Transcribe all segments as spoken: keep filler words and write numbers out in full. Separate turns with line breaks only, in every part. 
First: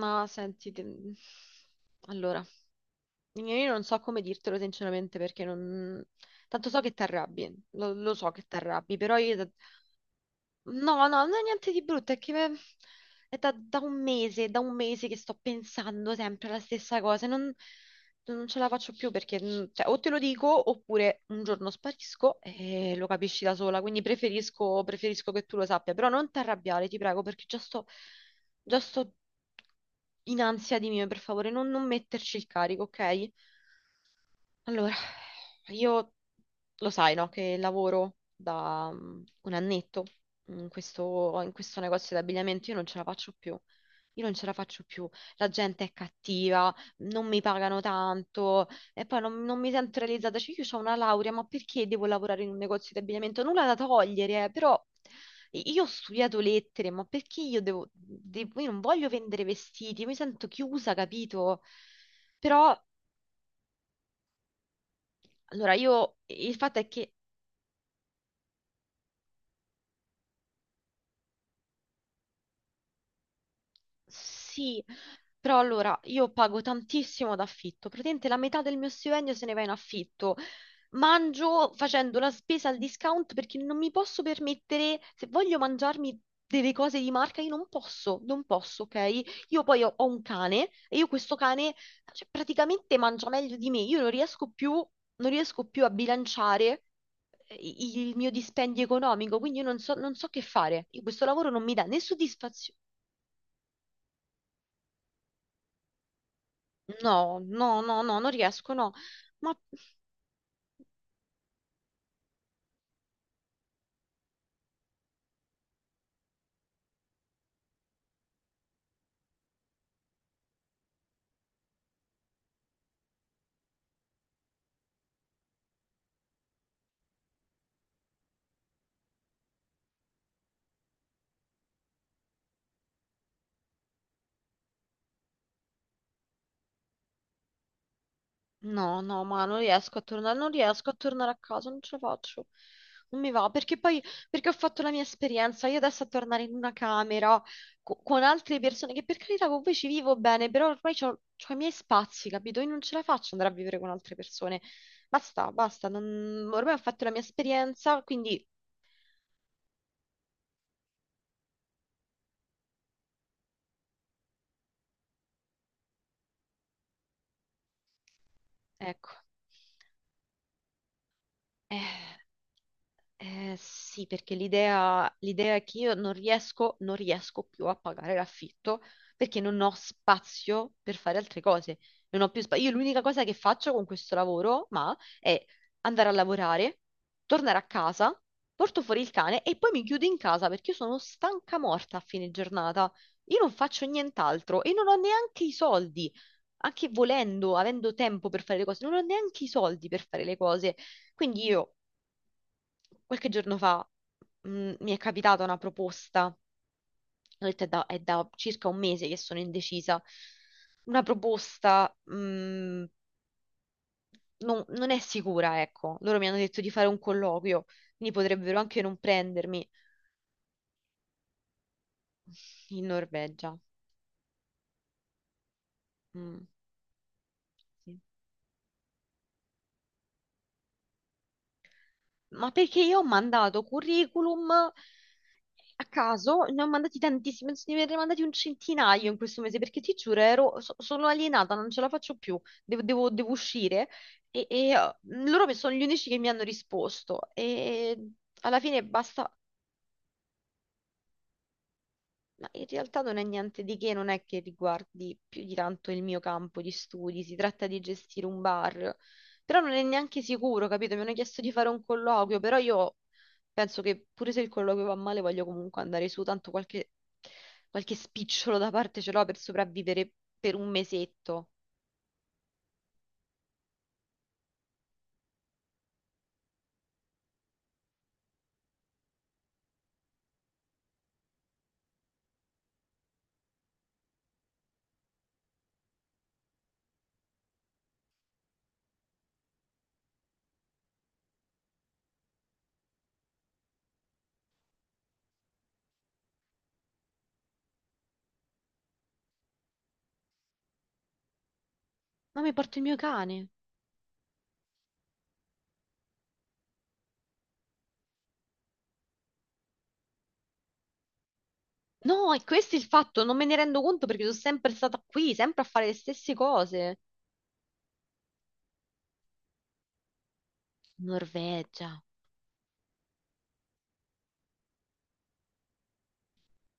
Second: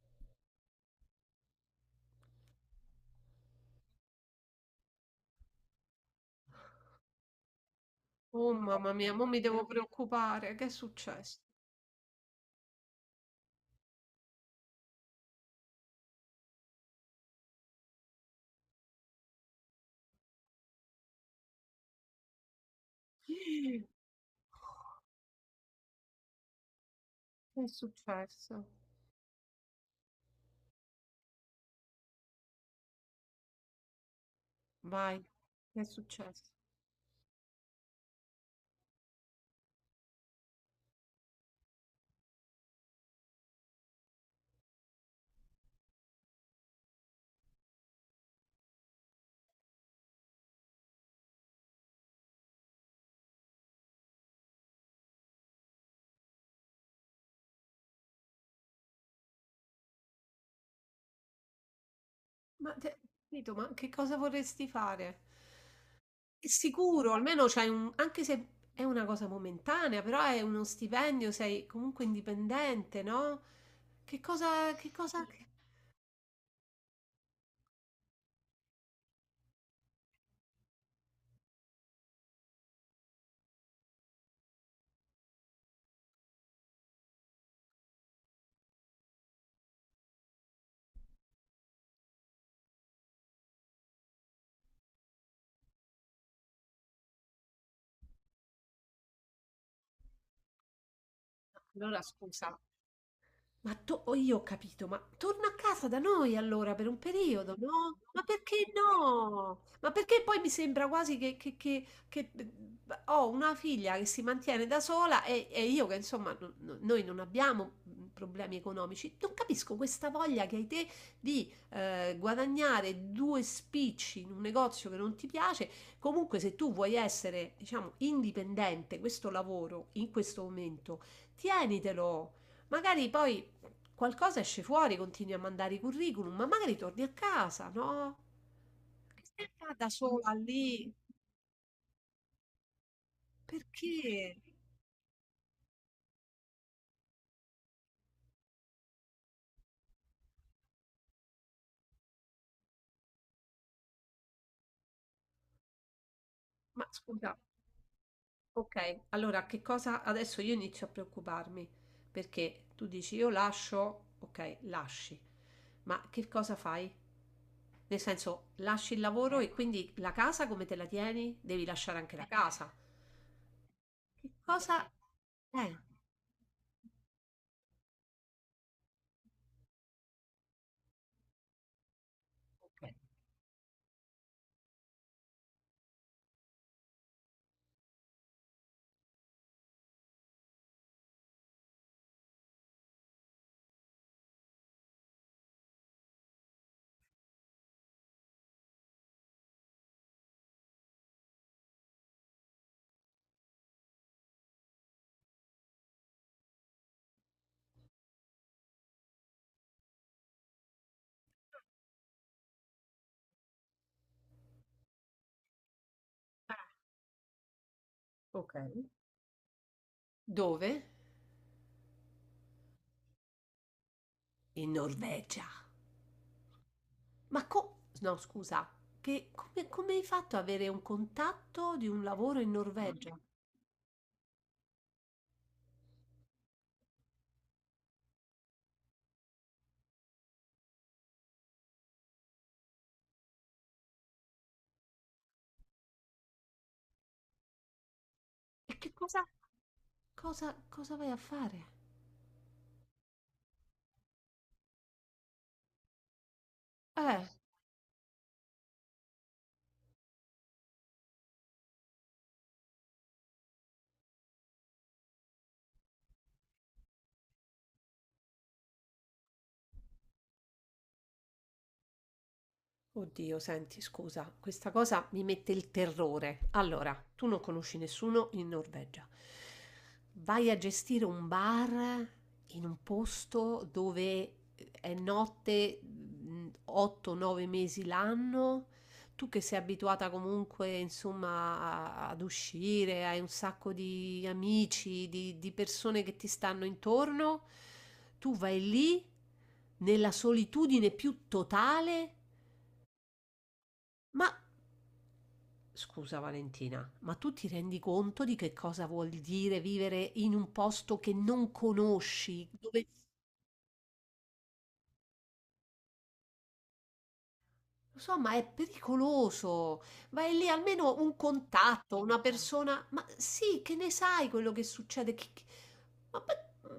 Ma senti, te- allora, io non so come dirtelo sinceramente perché non. Tanto so che ti arrabbi, lo, lo so che
Oh
ti
mamma
arrabbi,
mia,
però
mo
io.
mi devo preoccupare. Che è
No, no, non
successo?
è niente di brutto, è che me- è da, da un mese, da un mese che sto pensando sempre alla stessa cosa, e non, non ce la faccio più perché mm, cioè, o te lo dico oppure un giorno sparisco e lo capisci da sola,
Che
quindi preferisco, preferisco che tu lo sappia, però non ti arrabbiare, ti prego, perché già
è
sto,
successo?
già sto in ansia di mio, per favore, non, non metterci il carico, ok? Allora,
Vai, che è
io
successo?
lo sai, no, che lavoro da mm, un annetto in questo, in questo negozio di abbigliamento, io non ce la faccio più. Io non ce la faccio più. La gente è cattiva, non mi pagano tanto e poi non, non mi sento realizzata. Cioè, io ho una laurea, ma perché devo lavorare in un negozio di abbigliamento? Nulla da togliere, eh, però io ho studiato lettere, ma perché io devo, devo- io non voglio vendere vestiti, io mi sento chiusa, capito?
Ma
Però
te, capito, ma che cosa vorresti fare?
allora, io
È
il fatto è che.
sicuro, almeno c'hai un, anche se è una cosa momentanea, però è uno stipendio, sei comunque indipendente, no? Che cosa,
Sì,
che cosa... che-
però allora io pago tantissimo d'affitto, praticamente la metà del mio stipendio se ne va in affitto. Mangio facendo la spesa al discount perché non mi posso permettere, se voglio mangiarmi delle cose di marca, io non posso, non posso, ok? Io poi ho, ho un cane e io questo cane, cioè, praticamente mangia meglio di me, io non riesco più, non riesco più a bilanciare eh, i- il mio dispendio economico, quindi io non so, non so che fare. Io questo lavoro non mi dà né
Allora scusa.
soddisfazione.
Ma to oh, io ho capito, ma torna a casa da noi allora per un
No,
periodo,
no,
no?
no, no,
Ma
non
perché
riesco, no. Ma
no? Ma perché poi mi sembra quasi che, che- che- che, eh, ho una figlia che si mantiene da sola e, e io che insomma no- no- noi non abbiamo mm, problemi economici. Non capisco questa voglia che hai te di eh, guadagnare due spicci in un negozio che non ti piace. Comunque se tu vuoi essere, diciamo, indipendente, questo lavoro in questo momento, tienitelo. Magari poi qualcosa esce fuori, continui a mandare i curriculum, ma magari torni a casa, no?
no,
Che
no, ma
stai a
non
fare da
riesco a
sola
tornare, non riesco
lì?
a tornare a casa, non ce la faccio. Non mi va, perché poi,
Perché?
perché ho fatto la mia esperienza, io adesso a tornare in una camera co- con altre persone che per carità con voi ci vivo bene, però ormai ho i miei spazi, capito? Io non ce la faccio andare a vivere con altre persone. Basta, basta, non- ormai ho
Ma
fatto la mia
scusa,
esperienza, quindi
ok, allora che cosa adesso io inizio a preoccuparmi? Perché tu dici io lascio, ok, lasci, ma che cosa fai? Nel senso, lasci il
ecco.
lavoro e quindi la casa come te la tieni? Devi lasciare
Eh.
anche la casa.
Eh, sì,
Che
perché
cosa?
l'idea l'idea è
Eh,
che io non riesco, non riesco più a pagare l'affitto perché non ho spazio per fare altre cose. Non ho più spazio. Io l'unica cosa che faccio con questo lavoro, ma, è andare a lavorare, tornare a casa, porto fuori il cane e poi mi chiudo in casa perché io sono stanca morta a fine giornata. Io non faccio nient'altro e non ho neanche i soldi. Anche volendo, avendo tempo per fare le cose, non ho neanche i soldi per fare le cose. Quindi io qualche giorno fa mh, mi è capitata una proposta, ho detto è da, è da circa un mese che sono indecisa, una proposta mh, non, non è sicura, ecco, loro mi hanno detto di fare un colloquio, quindi
ok.
potrebbero anche non prendermi
Dove?
in Norvegia.
In Norvegia.
Mm,
Ma co-
sì.
no, scusa, che- come, come hai fatto ad avere un contatto di un lavoro
Ma
in
perché io ho
Norvegia?
mandato curriculum a caso, ne ho mandati tantissimi, penso di averne mandati un centinaio in questo mese, perché ti giuro, ero- so- sono alienata, non ce la faccio più, devo, devo- devo uscire. E, e, eh, loro mi- sono gli unici che mi hanno risposto. E alla
E
fine
che cosa,
basta,
cosa- cosa vai a fare?
ma in realtà non è niente di che, non è che riguardi più di tanto il mio campo di studi,
Eh,
si tratta di gestire un bar, però non è neanche sicuro, capito? Mi hanno chiesto di fare un colloquio, però io penso che pure se il colloquio va male voglio comunque andare su, tanto qualche, qualche spicciolo da parte ce l'ho per sopravvivere per un mesetto.
Oddio, senti, scusa, questa cosa mi mette il terrore. Allora, tu non conosci nessuno in Norvegia. Vai a gestire un bar in un posto dove eh, è notte otto nove mesi l'anno. Tu che sei abituata comunque, insomma, a- ad uscire, hai un sacco di amici, di, di persone che ti stanno intorno, tu vai lì nella solitudine più totale.
Ma mi porto il mio cane.
Ma scusa Valentina, ma tu ti rendi conto di che cosa vuol dire vivere in un posto che non
No, è
conosci?
questo il
Dove...
fatto, non me ne rendo conto perché sono sempre stata qui, sempre a fare le stesse cose.
Lo so, ma è pericoloso. Vai lì almeno un
Norvegia.
contatto, una persona. Ma sì, che ne sai quello che succede? Che- che- Ma, ma-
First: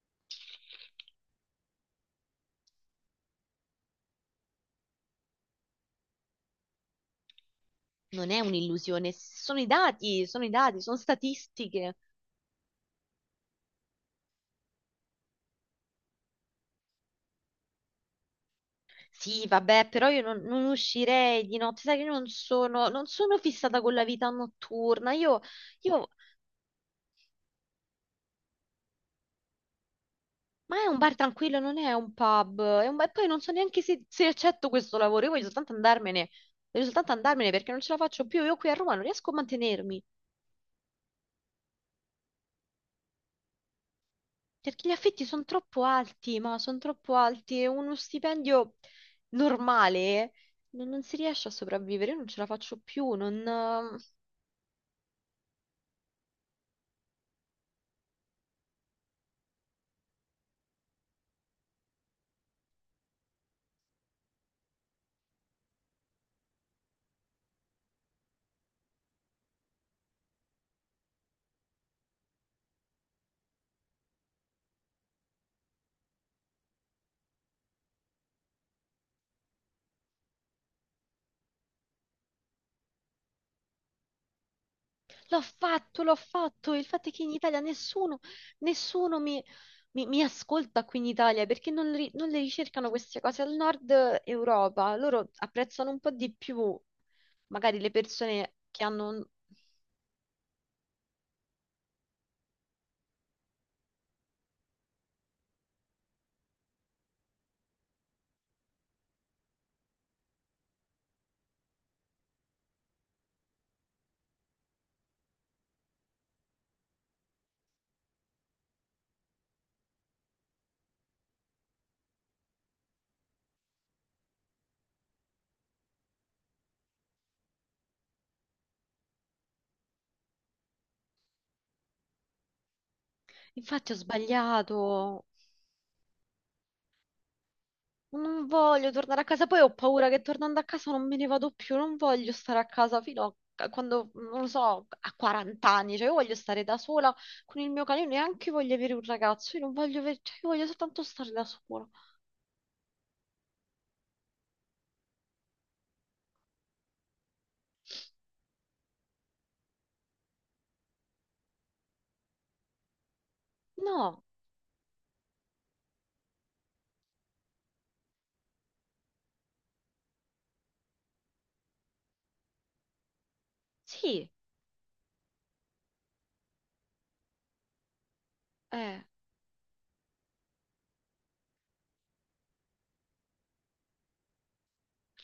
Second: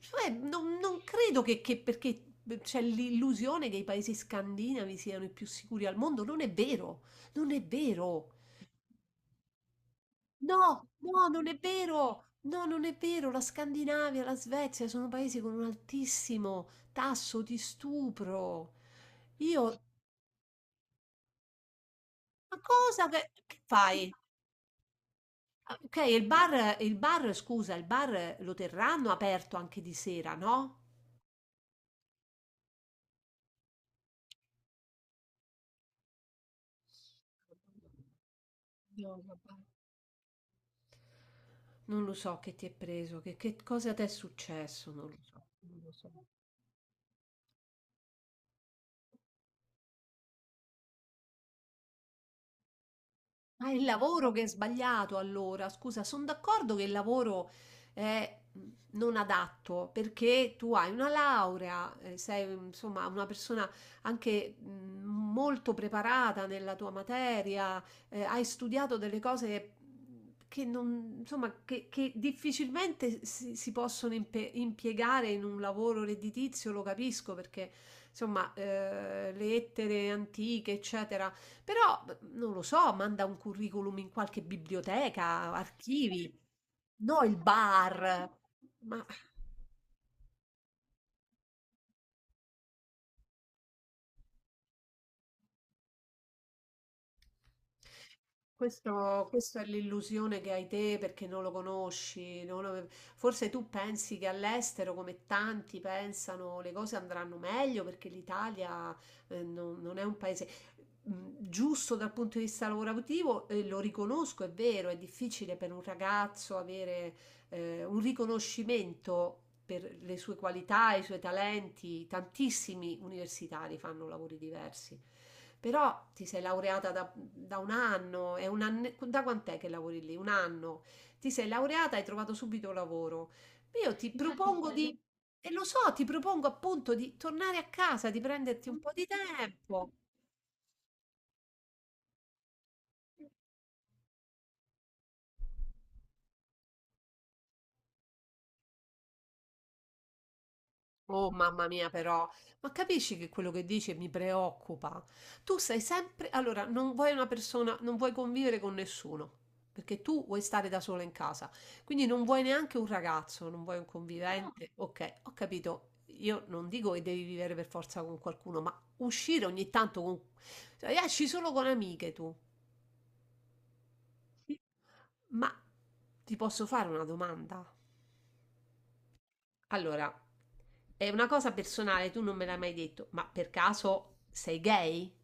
cioè, non, non credo che, che perché c'è l'illusione che i paesi scandinavi siano i più sicuri al mondo. Non è vero, non è vero.
Non è un'illusione, sono i dati, sono i dati,
No,
sono
no, non è
statistiche.
vero! No, non è vero! La Scandinavia, la Svezia sono paesi con un altissimo tasso di stupro.
Sì,
Io,
vabbè, però io non, non uscirei di notte, sai che non
ma
sono, non
cosa che,
sono
che
fissata con la
fai?
vita notturna. Io,
Ah, ok,
io-
il bar, il bar, scusa, il bar lo terranno aperto anche di sera,
ma
no?
è un bar tranquillo, non è un pub. È un, bar- e poi non so neanche se, se, accetto questo lavoro. Io voglio soltanto andarmene, voglio soltanto andarmene perché non ce la faccio più. Io qui a Roma non
No,
riesco a
vabbè.
mantenermi.
Non lo so che ti è preso, che, che cosa ti è
Perché
successo,
gli
non lo
affitti
so,
sono
non
troppo
lo so.
alti, ma sono troppo alti e uno stipendio normale non, non si riesce a sopravvivere, io non ce la faccio più, non.
Ma è il
ehm,
lavoro che è sbagliato allora, scusa, sono d'accordo che il lavoro è mhmm, non adatto perché tu hai una laurea, eh, sei insomma una persona anche mh, molto preparata nella tua materia, eh, hai studiato delle cose che, non, insomma, che, che difficilmente si, si possono impe- impiegare in un lavoro redditizio, lo capisco perché insomma eh, le lettere antiche, eccetera però, b non lo so, manda un curriculum in qualche
L'ho
biblioteca,
fatto, l'ho
archivi,
fatto, il fatto è che
no
in
il
Italia nessuno,
bar. Ma
nessuno mi, mi- mi ascolta qui in Italia perché non, ri- non le ricercano queste cose al nord Europa, loro apprezzano un po' di più magari le persone che
questo,
hanno.
questa è l'illusione che hai te perché non lo conosci. Non lo- Forse tu pensi che all'estero, come tanti pensano, le cose andranno meglio perché l'Italia, eh, non, non è un paese. mh, Giusto dal punto di vista lavorativo, e lo riconosco, è vero, è difficile per un ragazzo avere eh, un riconoscimento per le sue qualità, i suoi talenti. Tantissimi universitari fanno lavori diversi. Però ti sei laureata da, da un anno, è un anne- da quant'è che lavori lì? Un anno. Ti sei laureata e hai trovato subito lavoro.
Infatti ho
Io ti propongo di,
sbagliato.
e lo so, ti propongo appunto di tornare a casa, di
Non
prenderti un
voglio
po' di
tornare a casa, poi ho
tempo.
paura che tornando a casa non me ne vado più, non voglio stare a casa fino a quando, non lo so, a quaranta anni, cioè io voglio stare da sola con il mio cane, io neanche voglio avere un ragazzo, io non voglio avere, cioè io voglio soltanto stare
Oh
da
mamma
sola.
mia però, ma capisci che quello che dici mi preoccupa? Tu sei sempre, allora, non vuoi una persona, non vuoi convivere con nessuno, perché tu vuoi stare da sola in casa, quindi non vuoi neanche un ragazzo, non vuoi un
No,
convivente. Ok, ho capito, io non dico che devi vivere per forza con qualcuno, ma uscire ogni tanto con... cioè, esci solo con amiche tu,
sì,
ma ti posso fare una domanda?
eh,
Allora, è una cosa personale, tu non me l'hai mai detto, ma per caso sei gay?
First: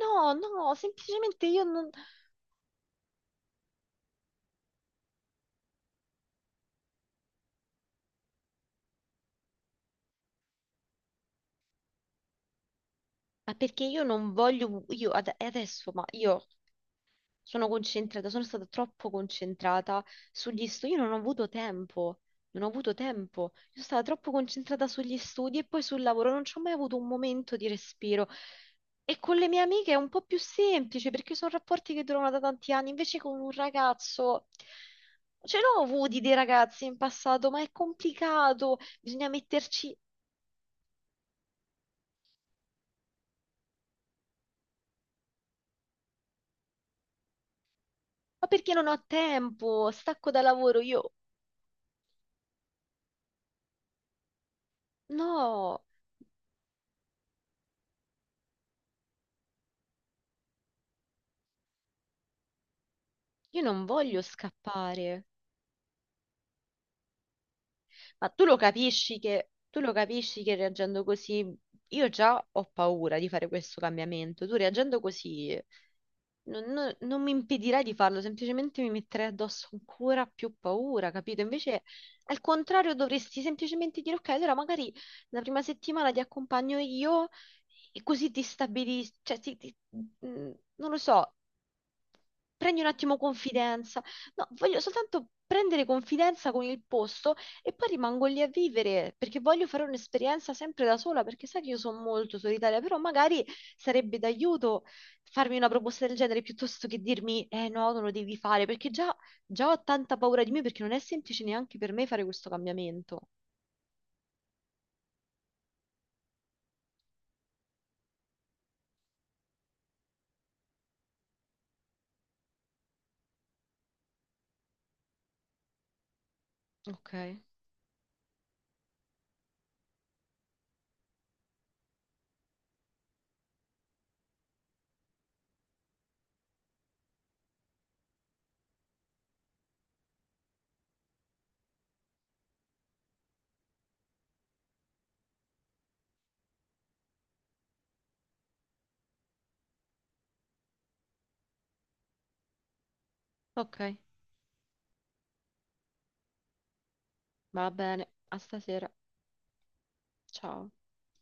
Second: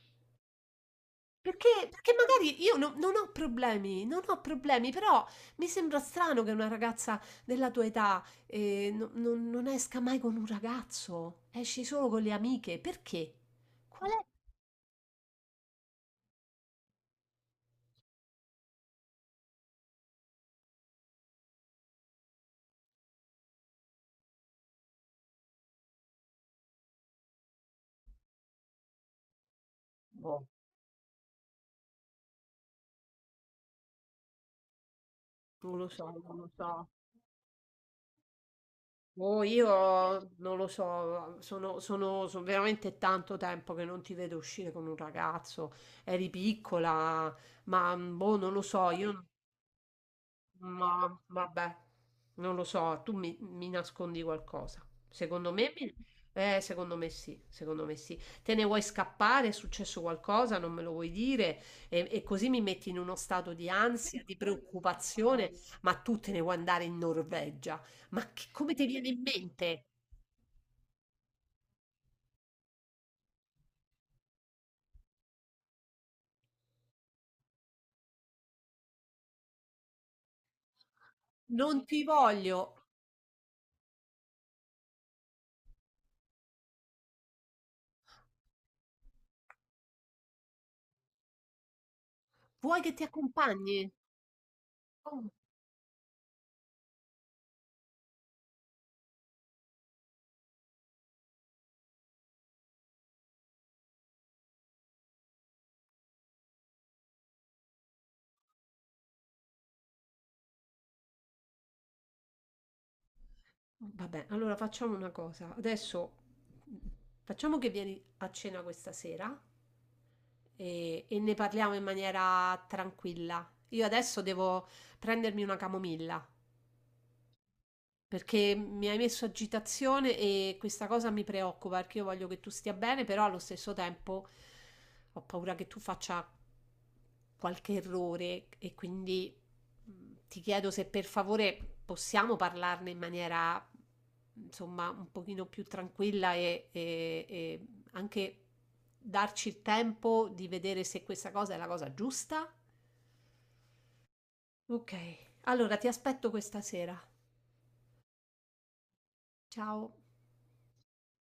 no, no, semplicemente io
Perché
non,
perché magari io no non ho problemi, non ho problemi, però mi sembra strano che una ragazza della tua età, ehm, no non non esca mai con un ragazzo, esci solo con le amiche. Perché?
ma perché io
Qual è?
non voglio, io ad- adesso, ma io sono concentrata, sono stata troppo concentrata sugli studi, io non ho avuto tempo, non ho avuto tempo, io sono stata troppo concentrata sugli studi e poi sul lavoro, non ci ho mai avuto un momento di respiro. E con le mie amiche è un po' più
Boh,
semplice perché sono rapporti che durano da tanti anni, invece con un ragazzo ce
non
l'ho
lo so,
avuti dei
non lo
ragazzi
so.
in passato, ma è complicato, bisogna
Boh, io
metterci,
non lo so, sono sono so veramente tanto tempo che non ti vedo uscire con un ragazzo. Eri piccola, ma, mhmm, boh,
ma
non lo
perché non
so,
ho
io
tempo, stacco da lavoro,
Ma
io
vabbè, non lo so, tu mi, mi nascondi qualcosa. Secondo me,
no,
mi- eh, secondo me sì, secondo me sì. Te ne vuoi scappare, è successo qualcosa, non me lo vuoi dire e, e così mi metti in uno stato
io
di
non voglio
ansia, di
scappare.
preoccupazione, ma tu te ne vuoi andare in Norvegia.
Ma
Ma
tu
che-
lo
come ti viene
capisci
in
che, tu
mente?
lo capisci che reagendo così, io già ho paura di fare questo cambiamento. Tu reagendo così non, non- non mi impedirai di farlo, semplicemente mi metterai addosso ancora più paura, capito? Invece,
Non ti
al
voglio.
contrario, dovresti semplicemente dire, ok, allora magari la prima settimana ti accompagno io e così ti stabilisci, cioè ti- ti- mm, non lo so. Prendi
Vuoi
un
che ti
attimo
accompagni?
confidenza. No, voglio
Oh,
soltanto prendere confidenza con il posto e poi rimango lì a vivere perché voglio fare un'esperienza sempre da sola, perché sai che io sono molto solitaria, però magari sarebbe d'aiuto farmi una proposta del genere piuttosto che dirmi eh no, non lo devi fare, perché già, già ho tanta paura di me perché non è semplice neanche per me fare questo cambiamento.
vabbè, allora facciamo una cosa. Adesso mm, facciamo che vieni a cena questa sera. e, e ne parliamo in maniera tranquilla. Io adesso devo prendermi una camomilla.
Ok,
Perché mi hai messo agitazione e questa cosa mi preoccupa perché io voglio che tu stia bene, però allo stesso tempo ho paura che tu faccia qualche errore e quindi mh, ti chiedo se per favore possiamo parlarne in maniera insomma un pochino più tranquilla e, e- e anche darci il tempo di vedere se questa cosa è la cosa giusta.
ok,
Ok, allora ti aspetto questa sera.
va bene, a stasera.
Ciao.
Ciao.